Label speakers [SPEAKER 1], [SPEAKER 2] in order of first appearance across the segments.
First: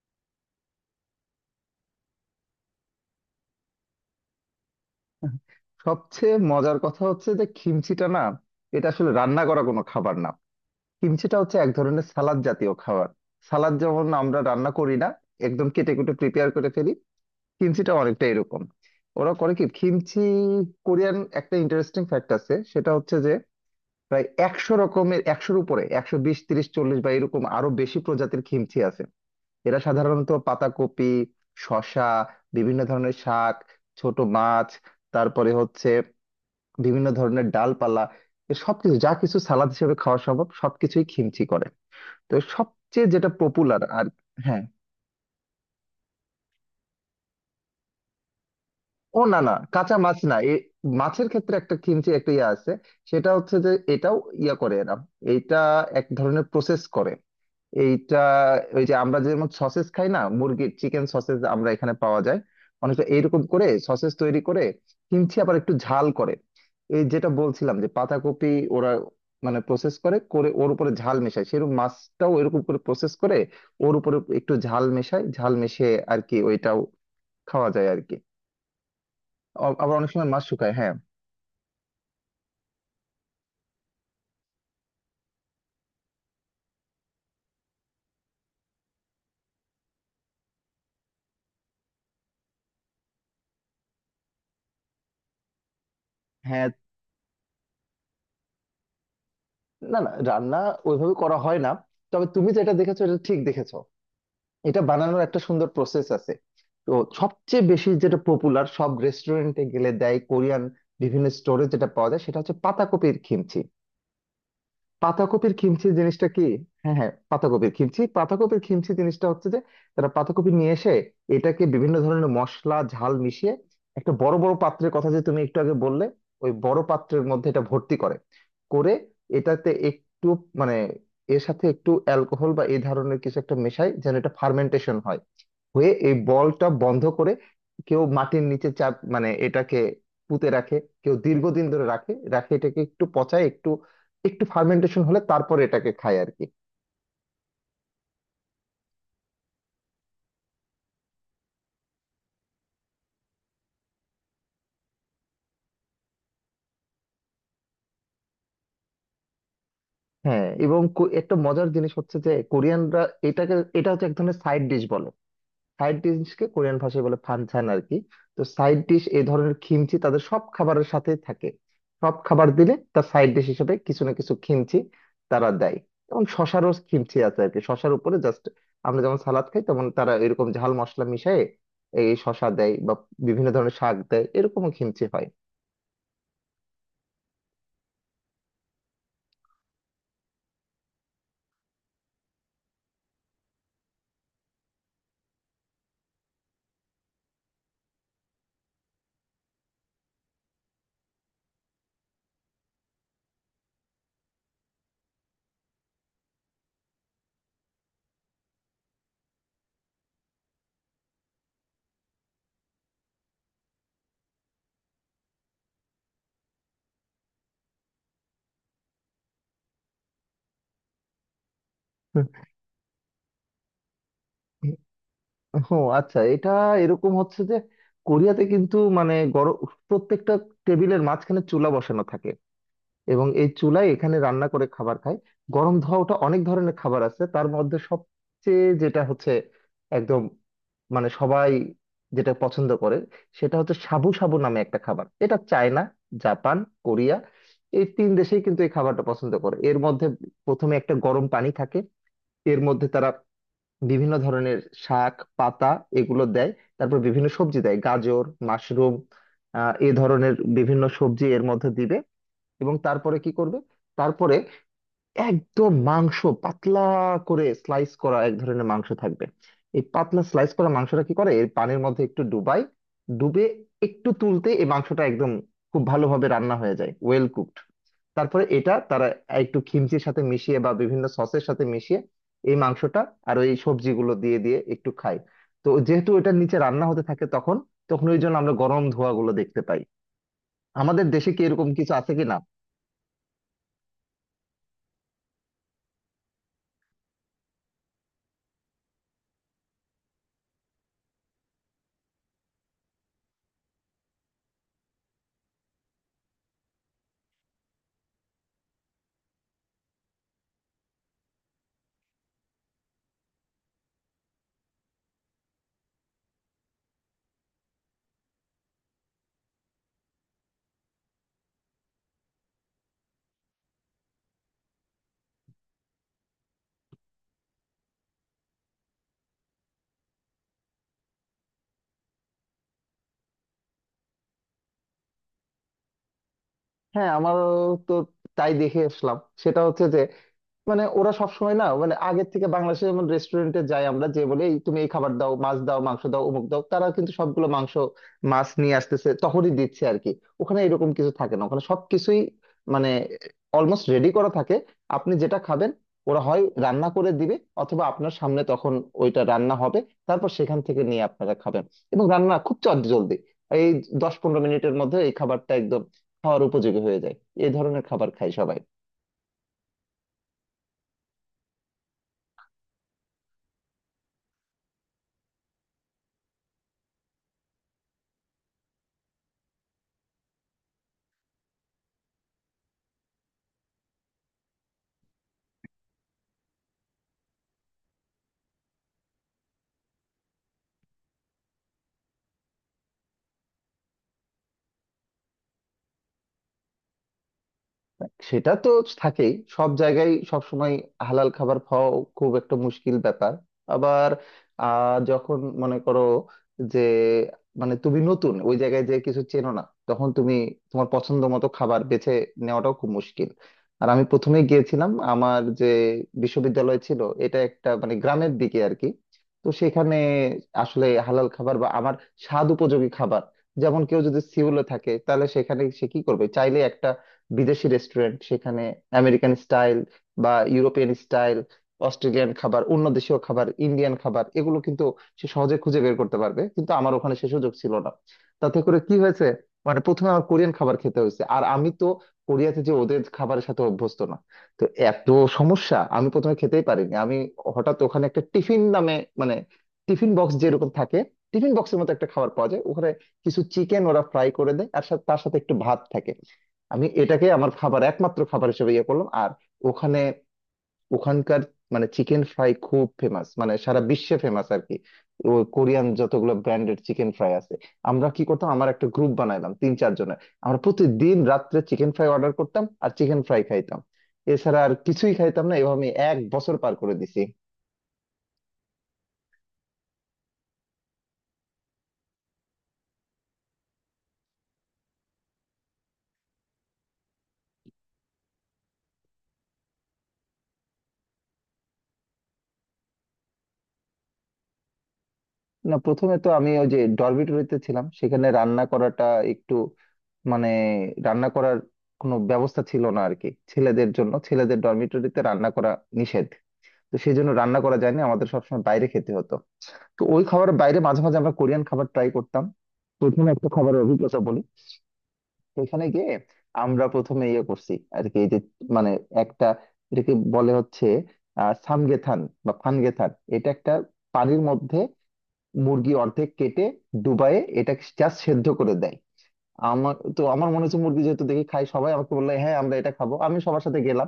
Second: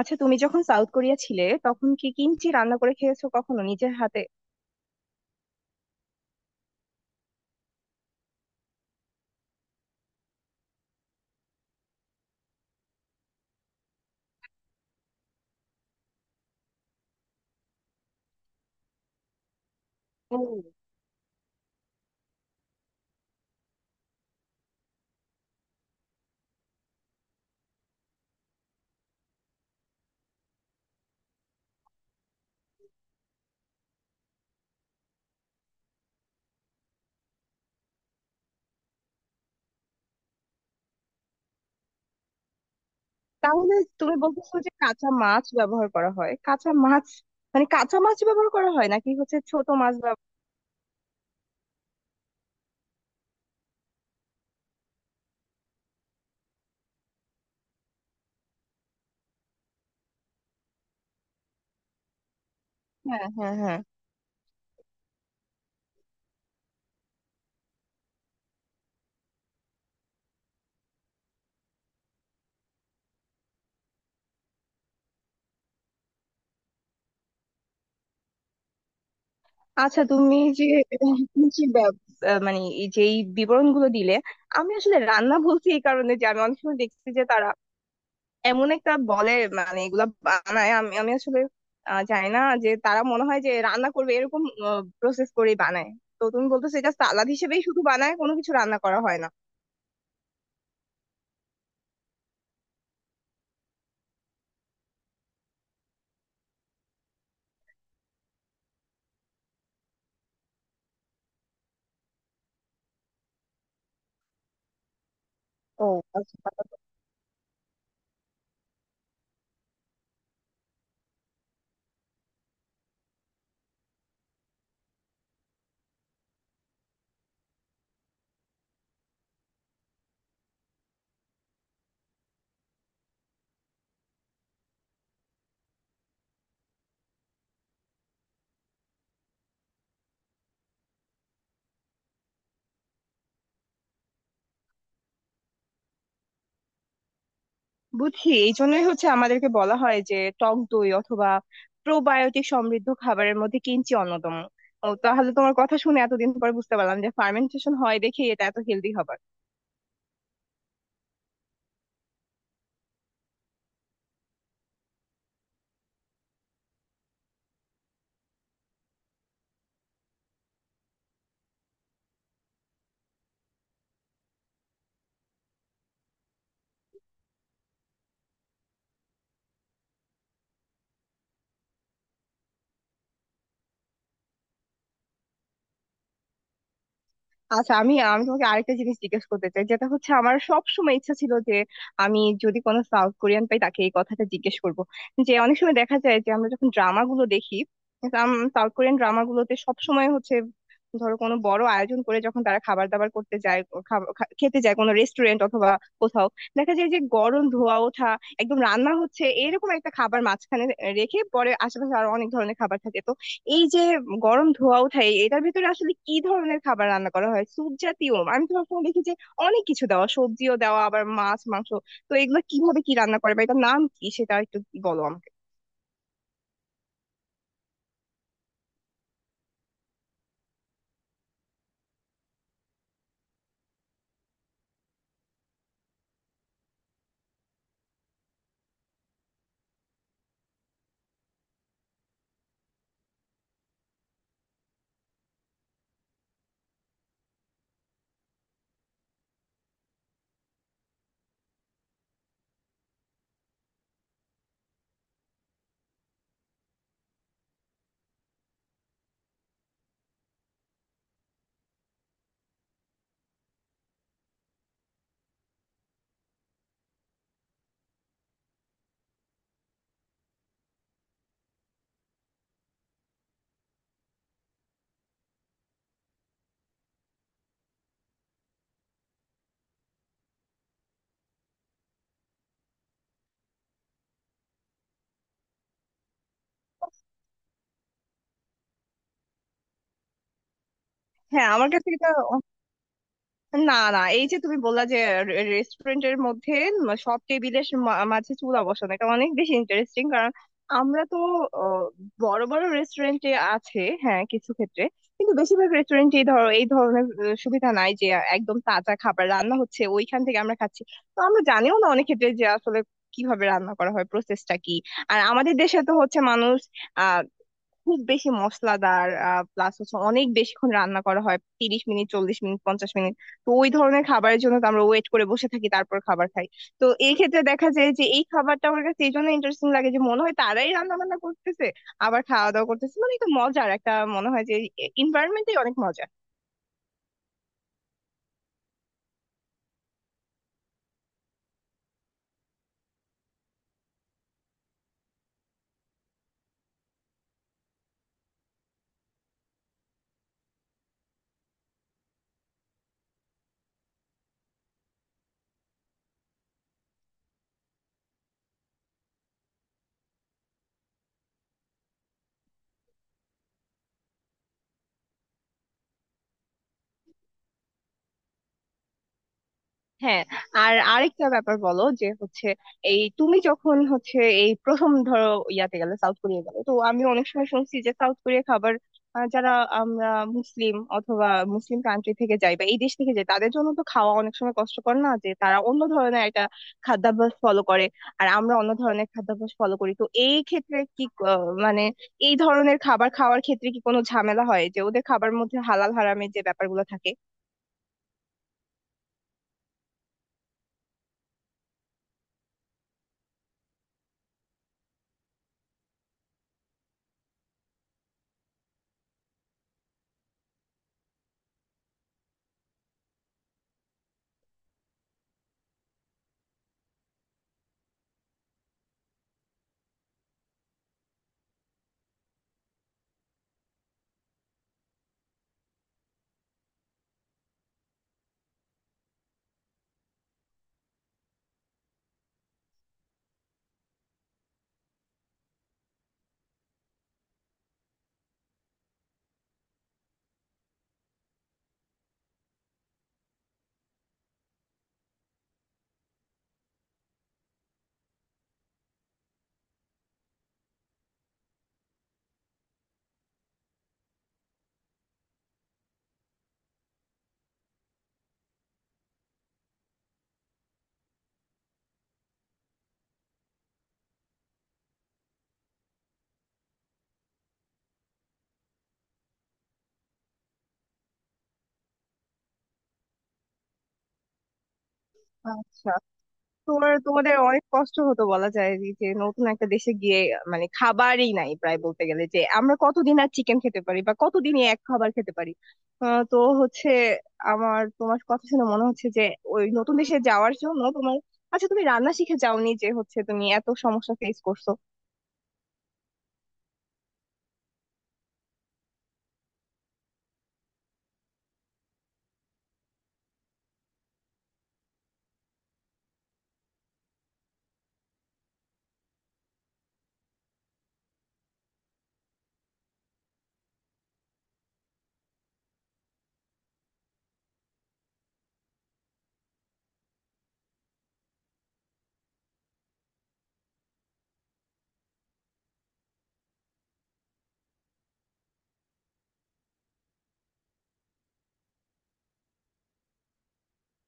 [SPEAKER 1] আচ্ছা, তুমি যখন সাউথ কোরিয়া ছিলে তখন কি কিমচি রান্না করে খেয়েছো কখনো নিজের হাতে?
[SPEAKER 2] সবচেয়ে মজার কথা হচ্ছে যে খিমচিটা না, এটা আসলে রান্না করা কোনো খাবার না। খিমচিটা হচ্ছে এক ধরনের সালাদ জাতীয় খাবার। সালাদ যেমন আমরা রান্না করি না, একদম কেটে কুটে প্রিপেয়ার করে ফেলি, খিমচিটা অনেকটা এরকম। ওরা করে কি খিমচি, কোরিয়ান একটা ইন্টারেস্টিং ফ্যাক্ট আছে, সেটা হচ্ছে যে প্রায় 100 রকমের, 100-এর উপরে, 120, 130, 140 বা এরকম আরো বেশি প্রজাতির খিমচি আছে। এরা সাধারণত পাতাকপি, শসা, বিভিন্ন ধরনের শাক, ছোট মাছ, তারপরে হচ্ছে বিভিন্ন ধরনের ডালপালা, এ সবকিছু, যা কিছু সালাদ হিসেবে খাওয়া সম্ভব সবকিছুই খিমচি করে। তো সবচেয়ে যেটা
[SPEAKER 1] তাহলে
[SPEAKER 2] পপুলার আর
[SPEAKER 1] তুমি বলতেছো
[SPEAKER 2] হ্যাঁ,
[SPEAKER 1] যে কাঁচা মাছ ব্যবহার করা হয় কাঁচা মাছ? মানে কাঁচা মাছ ব্যবহার করা হয় নাকি হচ্ছে
[SPEAKER 2] না না,
[SPEAKER 1] ছোট মাছ
[SPEAKER 2] কাঁচা মাছ না, এ মাছের ক্ষেত্রে একটা কিমচি, একটা ইয়ে আছে। সেটা হচ্ছে যে এটাও ইয়া করে এরা, এইটা এক ধরনের প্রসেস করে। এইটা ওই যে আমরা যেমন সসেস খাই না, মুরগির চিকেন সসেস আমরা এখানে পাওয়া যায়, অনেকটা
[SPEAKER 1] হ্যাঁ,
[SPEAKER 2] এইরকম
[SPEAKER 1] হ্যাঁ,
[SPEAKER 2] করে
[SPEAKER 1] হ্যাঁ।
[SPEAKER 2] সসেস তৈরি করে। কিমচি আবার একটু ঝাল করে, এই যেটা বলছিলাম যে পাতাকপি, ওরা প্রসেস করে করে ওর উপরে ঝাল মেশায়, সেরকম মাছটাও এরকম করে প্রসেস করে ওর উপরে একটু ঝাল মেশায়, ঝাল মিশিয়ে আর কি, ওইটাও খাওয়া যায় আর কি। আবার
[SPEAKER 1] আচ্ছা,
[SPEAKER 2] অনেক সময় মাছ শুকায়। হ্যাঁ,
[SPEAKER 1] তুমি যে ব্যব- মানে এই যে এই বিবরণগুলো দিলে, আমি আসলে রান্না বলছি এই কারণে যে আমি অনেক সময় দেখছি যে তারা এমন একটা বলে, মানে এগুলা বানায়। আমি আমি আসলে জানি না, যে তারা মনে হয় যে রান্না করবে এরকম, প্রসেস করেই বানায়। তো তুমি
[SPEAKER 2] হ্যাঁ,
[SPEAKER 1] বলতেছো এটা সালাদ হিসেবেই শুধু বানায়, কোনো কিছু রান্না করা হয় না?
[SPEAKER 2] না না, রান্না ওইভাবে করা হয় না। তবে তুমি যেটা দেখেছো এটা ঠিক দেখেছো, এটা বানানোর একটা সুন্দর প্রসেস আছে। তো সবচেয়ে বেশি যেটা পপুলার, সব রেস্টুরেন্টে গেলে দেয় কোরিয়ান, বিভিন্ন স্টোরে যেটা পাওয়া যায়, সেটা হচ্ছে পাতাকপির কিমচি। পাতাকপির খিমচি
[SPEAKER 1] ও
[SPEAKER 2] জিনিসটা কি?
[SPEAKER 1] আচ্ছা।
[SPEAKER 2] হ্যাঁ হ্যাঁ, পাতাকপির খিমচি, পাতাকপির খিমচি জিনিসটা হচ্ছে যে তারা পাতাকপি নিয়ে এসে এটাকে বিভিন্ন ধরনের মশলা, ঝাল মিশিয়ে, একটা বড় বড় পাত্রের কথা যে তুমি একটু আগে বললে, ওই বড় পাত্রের মধ্যে এটা ভর্তি করে করে, এটাতে একটু মানে এর সাথে একটু অ্যালকোহল বা এই ধরনের কিছু একটা মেশায় যেন এটা ফার্মেন্টেশন হয়, হয়ে এই বলটা বন্ধ করে কেউ মাটির নিচে চাপ, মানে এটাকে পুঁতে রাখে, কেউ দীর্ঘদিন ধরে রাখে রাখে এটাকে, একটু পচায়, একটু একটু ফার্মেন্টেশন হলে তারপরে এটাকে খায় আর কি।
[SPEAKER 1] বুঝছি, এই জন্যই হচ্ছে আমাদেরকে বলা হয় যে টক দই অথবা প্রোবায়োটিক সমৃদ্ধ খাবারের মধ্যে কিঞ্চি অন্যতম। ও তাহলে তোমার কথা শুনে এতদিন পর বুঝতে পারলাম যে ফার্মেন্টেশন হয় দেখে এটা এত হেলদি হবে।
[SPEAKER 2] হ্যাঁ, এবং একটা মজার জিনিস হচ্ছে যে কোরিয়ানরা এটাকে, এটা হচ্ছে এক ধরনের সাইড ডিশ বলে। সাইড ডিশকে কোরিয়ান ভাষায় বলে ফানচান আর কি। তো সাইড ডিশ, এই ধরনের খিমচি তাদের সব খাবারের সাথে থাকে। সব খাবার দিলে তার সাইড ডিশ হিসেবে কিছু না কিছু খিমচি তারা দেয়। এবং শশারও খিমচি আছে আর কি, শশার উপরে জাস্ট আমরা যেমন সালাদ খাই তেমন তারা এরকম ঝাল মশলা মিশিয়ে এই শশা দেয় বা বিভিন্ন ধরনের শাক দেয়, এরকমও খিমচি হয়।
[SPEAKER 1] আচ্ছা, আমি আমি তোমাকে আরেকটা জিনিস জিজ্ঞেস করতে চাই, যেটা হচ্ছে আমার সব সময় ইচ্ছা ছিল যে আমি যদি কোনো সাউথ কোরিয়ান পাই তাকে এই কথাটা জিজ্ঞেস করব, যে অনেক সময় দেখা যায় যে আমরা যখন ড্রামা গুলো দেখি, সাউথ কোরিয়ান ড্রামা গুলোতে সব সময় হচ্ছে ধরো কোনো বড় আয়োজন করে যখন তারা খাবার দাবার করতে যায়, ও খেতে যায় কোনো রেস্টুরেন্ট অথবা কোথাও, দেখা যায় যে গরম ধোয়া ওঠা একদম রান্না হচ্ছে এরকম একটা খাবার মাঝখানে রেখে পরে আশেপাশে আরো অনেক ধরনের খাবার থাকে। তো এই যে গরম ধোঁয়া ওঠায় এটার ভেতরে আসলে কি ধরনের খাবার রান্না করা হয়, স্যুপ জাতীয়? আমি তো সবসময় দেখি যে অনেক কিছু দেওয়া, সবজিও দেওয়া, আবার মাছ মাংস। তো
[SPEAKER 2] হুম।
[SPEAKER 1] এগুলো কিভাবে কি রান্না করে বা এটার নাম কি, সেটা একটু বলো আমাকে।
[SPEAKER 2] ও আচ্ছা, এটা এরকম হচ্ছে যে কোরিয়াতে কিন্তু গরম প্রত্যেকটা টেবিলের মাঝখানে চুলা বসানো থাকে এবং এই চুলায় এখানে রান্না করে খাবার খায়। গরম ধোয়া ওঠা অনেক ধরনের খাবার আছে, তার মধ্যে সবচেয়ে যেটা হচ্ছে একদম সবাই যেটা পছন্দ করে, সেটা হচ্ছে সাবু সাবু নামে একটা খাবার। এটা চায়না, জাপান, কোরিয়া, এই তিন দেশেই কিন্তু এই খাবারটা পছন্দ করে। এর মধ্যে প্রথমে একটা গরম পানি থাকে, এর মধ্যে তারা বিভিন্ন ধরনের শাক পাতা এগুলো দেয়। তারপর বিভিন্ন সবজি দেয়, গাজর, মাশরুম, এ ধরনের বিভিন্ন সবজি এর মধ্যে দিবে। এবং তারপরে কি করবে, তারপরে একদম মাংস, পাতলা করে স্লাইস করা এক ধরনের মাংস থাকবে। এই পাতলা স্লাইস করা মাংসটা কি করে, এর পানির মধ্যে একটু ডুবাই, ডুবে একটু তুলতে এই মাংসটা একদম খুব ভালোভাবে রান্না হয়ে যায়, ওয়েল কুকড। তারপরে এটা তারা একটু খিমচির সাথে মিশিয়ে বা বিভিন্ন সসের সাথে মিশিয়ে এই মাংসটা আর ওই সবজিগুলো দিয়ে দিয়ে একটু খাই। তো যেহেতু এটার নিচে রান্না হতে থাকে তখন, ওই জন্য আমরা গরম ধোঁয়া গুলো দেখতে পাই। আমাদের দেশে কি
[SPEAKER 1] হ্যাঁ
[SPEAKER 2] এরকম
[SPEAKER 1] আমার কাছে
[SPEAKER 2] কিছু
[SPEAKER 1] এটা,
[SPEAKER 2] আছে কিনা?
[SPEAKER 1] না না, এই যে তুমি বললা যে রেস্টুরেন্টের মধ্যে সব টেবিলের মাঝে চুলা বসানো, এটা অনেক বেশি ইন্টারেস্টিং, কারণ আমরা তো আহ, বড় বড় রেস্টুরেন্টে আছে হ্যাঁ কিছু ক্ষেত্রে, কিন্তু বেশিরভাগ রেস্টুরেন্টে ধরো এই ধরনের সুবিধা নাই যে একদম তাজা খাবার রান্না হচ্ছে ওইখান থেকে আমরা খাচ্ছি। তো আমরা জানিও না অনেক ক্ষেত্রে যে আসলে কিভাবে রান্না করা হয়, প্রসেসটা কি। আর আমাদের দেশে তো হচ্ছে মানুষ খুব বেশি মশলাদার, প্লাস হচ্ছে অনেক বেশিক্ষণ রান্না করা হয়, 30 মিনিট, 40 মিনিট, 50 মিনিট। তো ওই ধরনের খাবারের জন্য তো আমরা ওয়েট করে বসে থাকি, তারপর খাবার খাই। তো এই ক্ষেত্রে দেখা যায় যে এই খাবারটা আমার কাছে এই জন্য ইন্টারেস্টিং লাগে যে মনে হয় তারাই রান্না বান্না করতেছে, আবার খাওয়া দাওয়া করতেছে, মানে একটা মজার একটা মনে হয় যে এনভায়রনমেন্টই অনেক মজা।
[SPEAKER 2] হ্যাঁ, আমারও তো তাই দেখে আসলাম। সেটা হচ্ছে যে ওরা সবসময় না, মানে আগের থেকে বাংলাদেশে যেমন রেস্টুরেন্টে যাই আমরা, যে বলে "এই তুমি এই খাবার দাও, মাছ দাও, মাংস দাও, অমুক দাও", তারা কিন্তু সবগুলো মাংস মাছ নিয়ে আসতেছে, তখনই দিচ্ছে আর কি। ওখানে এরকম কিছু থাকে না, ওখানে সবকিছুই মানে অলমোস্ট রেডি করা থাকে। আপনি যেটা খাবেন ওরা হয় রান্না করে দিবে, অথবা আপনার সামনে তখন ওইটা রান্না হবে, তারপর সেখান থেকে নিয়ে আপনারা খাবেন। এবং রান্না খুব চটজলদি, এই 10-15 মিনিটের মধ্যে এই খাবারটা একদম খাওয়ার উপযোগী হয়ে যায়। এই ধরনের খাবার খায় সবাই।
[SPEAKER 1] হ্যাঁ। আর আরেকটা ব্যাপার বলো, যে হচ্ছে এই তুমি যখন হচ্ছে এই প্রথম ধরো ইয়াতে গেলে, সাউথ কোরিয়া গেলে, তো আমি অনেক সময় শুনছি যে সাউথ কোরিয়া খাবার, যারা আমরা মুসলিম অথবা মুসলিম কান্ট্রি থেকে যাই বা এই দেশ থেকে যাই তাদের জন্য তো খাওয়া অনেক সময় কষ্টকর না, যে তারা অন্য ধরনের একটা খাদ্যাভ্যাস ফলো করে আর আমরা অন্য ধরনের খাদ্যাভ্যাস ফলো করি। তো এই ক্ষেত্রে কি মানে এই ধরনের খাবার খাওয়ার ক্ষেত্রে কি কোনো ঝামেলা হয় যে ওদের খাবার মধ্যে হালাল হারামের যে ব্যাপারগুলো
[SPEAKER 2] সেটা তো থাকেই সব জায়গায় সব সময়, হালাল খাবার খাওয়া খুব একটা মুশকিল ব্যাপার। আবার যখন মনে করো যে তুমি নতুন ওই জায়গায় যে কিছু চেনো না, তখন তুমি তোমার পছন্দ মতো খাবার বেছে নেওয়াটাও খুব মুশকিল। আর আমি প্রথমে গিয়েছিলাম, আমার যে বিশ্ববিদ্যালয় ছিল এটা একটা গ্রামের দিকে আর কি। তো সেখানে আসলে হালাল খাবার বা আমার স্বাদ উপযোগী খাবার, যেমন কেউ যদি সিউলে থাকে তাহলে সেখানে সে কি করবে, চাইলে বিদেশি রেস্টুরেন্ট সেখানে, আমেরিকান স্টাইল বা ইউরোপিয়ান স্টাইল, অস্ট্রেলিয়ান খাবার, অন্য দেশীয় খাবার, ইন্ডিয়ান খাবার, এগুলো কিন্তু সে সহজে খুঁজে বের করতে পারবে, কিন্তু আমার ওখানে সে সুযোগ ছিল না। তাতে করে কি হয়েছে, প্রথমে আমার কোরিয়ান খাবার খেতে হয়েছে, আর আমি তো কোরিয়াতে যে ওদের খাবারের সাথে অভ্যস্ত না। তো এত সমস্যা, আমি প্রথমে খেতেই পারিনি। হঠাৎ ওখানে একটা টিফিন নামে, মানে টিফিন বক্স যেরকম থাকে, টিফিন বক্সের মতো একটা খাবার পাওয়া যায় ওখানে, কিছু চিকেন ওরা ফ্রাই করে দেয় আর তার সাথে একটু ভাত থাকে। আমি এটাকে আমার খাবার, একমাত্র খাবার হিসেবে ইয়ে করলাম। আর ওখানে, ওখানকার চিকেন ফ্রাই খুব ফেমাস, মানে সারা বিশ্বে ফেমাস আর কি। ওই কোরিয়ান যতগুলো ব্র্যান্ডেড চিকেন ফ্রাই আছে, আমরা কি করতাম, আমার একটা গ্রুপ বানাইলাম 3-4 জনের, আমরা প্রতিদিন রাত্রে চিকেন ফ্রাই অর্ডার করতাম আর চিকেন ফ্রাই খাইতাম। এছাড়া আর কিছুই খাইতাম না, এভাবে আমি
[SPEAKER 1] থাকে?
[SPEAKER 2] এক বছর পার
[SPEAKER 1] তোমার
[SPEAKER 2] করে দিছি।
[SPEAKER 1] তোমাদের অনেক কষ্ট হতো বলা যায়, যে যে নতুন একটা দেশে গিয়ে মানে খাবারই নাই প্রায় বলতে গেলে, যে আমরা কতদিন আর চিকেন খেতে পারি বা কতদিনই এক খাবার খেতে পারি। তো হচ্ছে আমার তোমার কথা শুনে মনে হচ্ছে যে ওই নতুন দেশে যাওয়ার জন্য তোমার, আচ্ছা তুমি রান্না শিখে যাওনি, যে হচ্ছে তুমি এত সমস্যা ফেস করছো?
[SPEAKER 2] না প্রথমে তো আমি ওই যে ডরমিটরিতে ছিলাম, সেখানে রান্না করাটা একটু মানে রান্না করার কোনো ব্যবস্থা ছিল না আর কি ছেলেদের জন্য, ছেলেদের ডরমিটরিতে রান্না করা নিষেধ। তো সেই জন্য রান্না করা যায়নি, আমাদের সবসময় বাইরে খেতে হতো। তো ওই খাবার বাইরে মাঝে মাঝে আমরা কোরিয়ান খাবার ট্রাই করতাম। প্রথমে একটা খাবারের অভিজ্ঞতা বলি, এখানে গিয়ে আমরা প্রথমে ইয়ে করছি আর কি, এই যে মানে একটা, এটাকে বলে হচ্ছে সামগেথান বা ফানগেথান। এটা একটা পানির মধ্যে মুরগি অর্ধেক কেটে ডুবায়ে এটাকে জাস্ট সেদ্ধ করে দেয়। আমার তো মনে হচ্ছে মুরগি যেহেতু দেখি, খাই সবাই আমাকে বললো হ্যাঁ আমরা এটা খাবো, আমি সবার সাথে গেলাম।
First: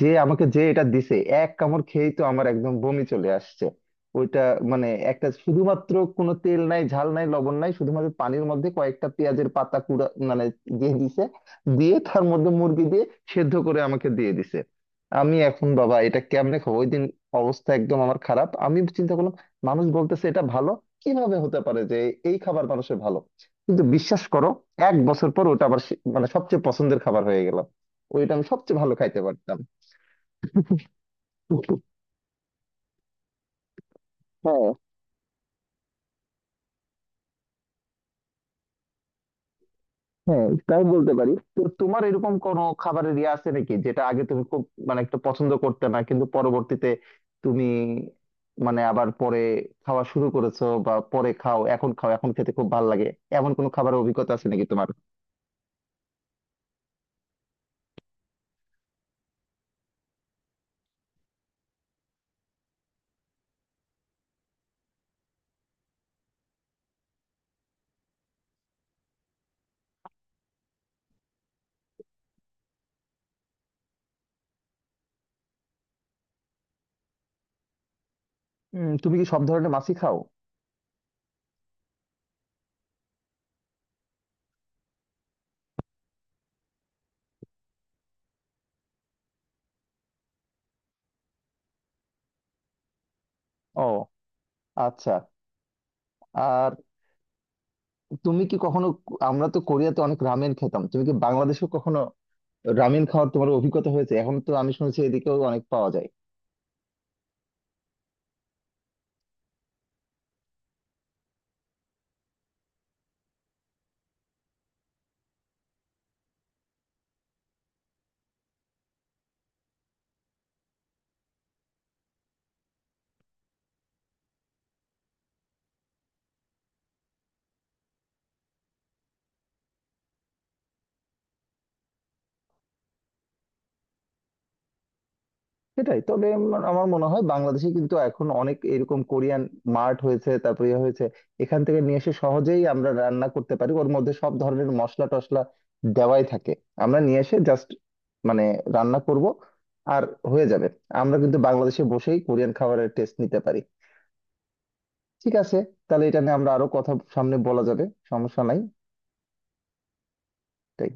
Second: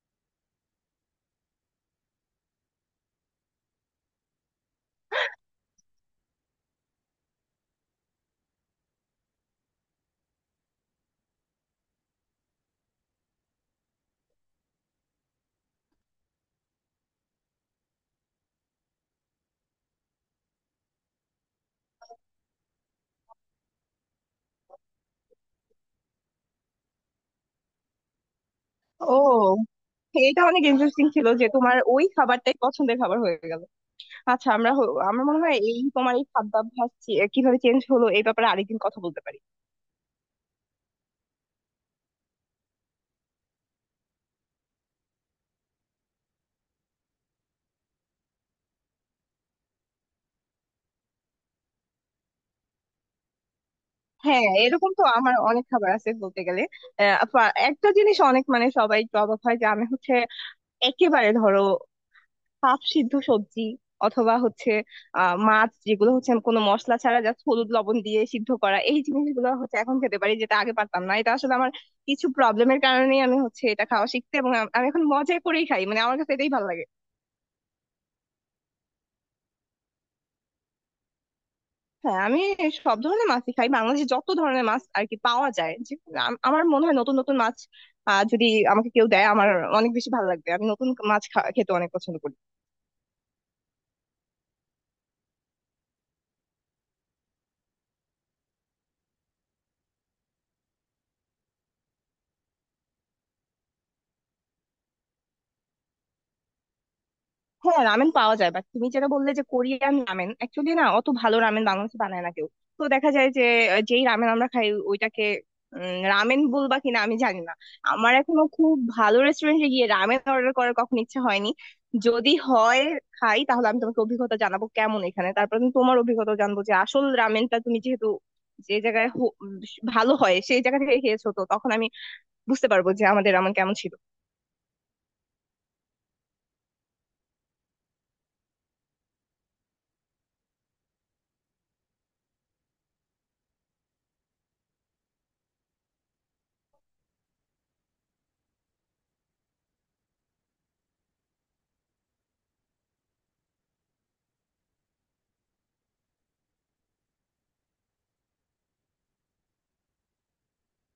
[SPEAKER 2] যে আমাকে যে এটা দিছে, এক কামড় খেয়েই তো আমার একদম বমি চলে আসছে। ওইটা একটা শুধুমাত্র, কোনো তেল নাই, ঝাল নাই, লবণ নাই, শুধুমাত্র পানির মধ্যে কয়েকটা পেঁয়াজের পাতা কুড়া, মানে দিয়ে দিছে, দিয়ে তার মধ্যে মুরগি দিয়ে সেদ্ধ করে আমাকে দিয়ে দিছে। আমি এখন, বাবা এটা কেমনে খাবো? ওই দিন অবস্থা একদম আমার খারাপ। আমি চিন্তা করলাম মানুষ বলতেছে এটা ভালো, কিভাবে হতে পারে যে এই খাবার মানুষের ভালো? কিন্তু বিশ্বাস করো, এক বছর পর ওটা আবার মানে সবচেয়ে পছন্দের খাবার হয়ে গেল। ওইটা আমি সবচেয়ে ভালো খাইতে
[SPEAKER 1] ও,
[SPEAKER 2] পারতাম।
[SPEAKER 1] এটা অনেক ইন্টারেস্টিং ছিল যে
[SPEAKER 2] হ্যাঁ,
[SPEAKER 1] তোমার ওই খাবারটাই পছন্দের খাবার হয়ে গেল। আচ্ছা আমরা আমার মনে হয় এই তোমার এই খাদ্যাভ্যাস কিভাবে চেঞ্জ হলো এই ব্যাপারে আরেকদিন কথা বলতে পারি।
[SPEAKER 2] হ্যাঁ তাই বলতে পারি। তো তোমার এরকম কোনো খাবারের ইয়ে আছে নাকি, যেটা আগে তুমি খুব একটু পছন্দ করতে না, কিন্তু পরবর্তীতে তুমি আবার পরে খাওয়া শুরু করেছো, বা পরে খাও, এখন খাও, এখন খেতে খুব ভালো লাগে, এমন কোনো খাবারের অভিজ্ঞতা
[SPEAKER 1] হ্যাঁ
[SPEAKER 2] আছে নাকি তোমার?
[SPEAKER 1] এরকম তো আমার অনেক খাবার আছে বলতে গেলে। একটা জিনিস অনেক, মানে সবাই একটু অবাক হয় যে আমি হচ্ছে একেবারে ধরো পাপ সিদ্ধ সবজি অথবা হচ্ছে মাছ, যেগুলো হচ্ছে আমি কোনো মশলা ছাড়া জাস্ট হলুদ লবণ দিয়ে সিদ্ধ করা, এই জিনিসগুলো হচ্ছে এখন খেতে পারি যেটা আগে পারতাম না। এটা আসলে আমার কিছু প্রবলেমের কারণেই আমি হচ্ছে এটা খাওয়া শিখতে, এবং আমি এখন মজা করেই খাই, মানে আমার কাছে এটাই ভালো লাগে।
[SPEAKER 2] তুমি কি সব ধরনের মাছই খাও?
[SPEAKER 1] হ্যাঁ, আমি সব ধরনের মাছই খাই। বাংলাদেশে যত ধরনের মাছ আর কি পাওয়া যায়, যে আমার মনে হয় নতুন নতুন মাছ যদি আমাকে কেউ দেয় আমার অনেক বেশি ভালো লাগবে। আমি নতুন মাছ খেতে অনেক পছন্দ করি।
[SPEAKER 2] ও আচ্ছা। আর তুমি কি কখনো, আমরা তো কোরিয়াতে অনেক রামেন খেতাম, তুমি কি বাংলাদেশে কখনো রামেন খাওয়ার তোমার অভিজ্ঞতা হয়েছে? এখন তো আমি শুনছি এদিকেও অনেক পাওয়া যায়।
[SPEAKER 1] হ্যাঁ রামেন পাওয়া যায়, বাট তুমি যেটা বললে যে কোরিয়ান রামেন, অ্যাকচুয়ালি না, অত ভালো রামেন বাংলাদেশে বানায় না কেউ। তো দেখা যায় যে যেই রামেন আমরা খাই ওইটাকে রামেন বলবা কিনা আমি জানি না। আমার এখনো খুব ভালো রেস্টুরেন্টে গিয়ে রামেন অর্ডার করার কখনো ইচ্ছা হয়নি। যদি হয় খাই, তাহলে আমি তোমাকে অভিজ্ঞতা জানাবো কেমন এখানে, তারপর আমি তোমার অভিজ্ঞতা জানবো যে আসল রামেনটা, তুমি যেহেতু যে জায়গায় ভালো হয় সেই জায়গা থেকে খেয়েছো, তো তখন আমি বুঝতে পারবো যে আমাদের রামেন কেমন ছিল।
[SPEAKER 2] সেটাই, তবে আমার আমার মনে হয় বাংলাদেশে কিন্তু এখন অনেক এরকম কোরিয়ান মার্ট হয়েছে, তারপরে ইয়ে হয়েছে, এখান থেকে নিয়ে এসে সহজেই আমরা রান্না করতে পারি, ওর মধ্যে সব ধরনের মশলা টশলা দেওয়াই থাকে। আমরা নিয়ে এসে জাস্ট মানে রান্না করব আর হয়ে যাবে। আমরা কিন্তু বাংলাদেশে বসেই কোরিয়ান খাবারের টেস্ট নিতে পারি। ঠিক আছে, তাহলে এটা নিয়ে আমরা আরো কথা সামনে বলা যাবে, সমস্যা নাই। তাই।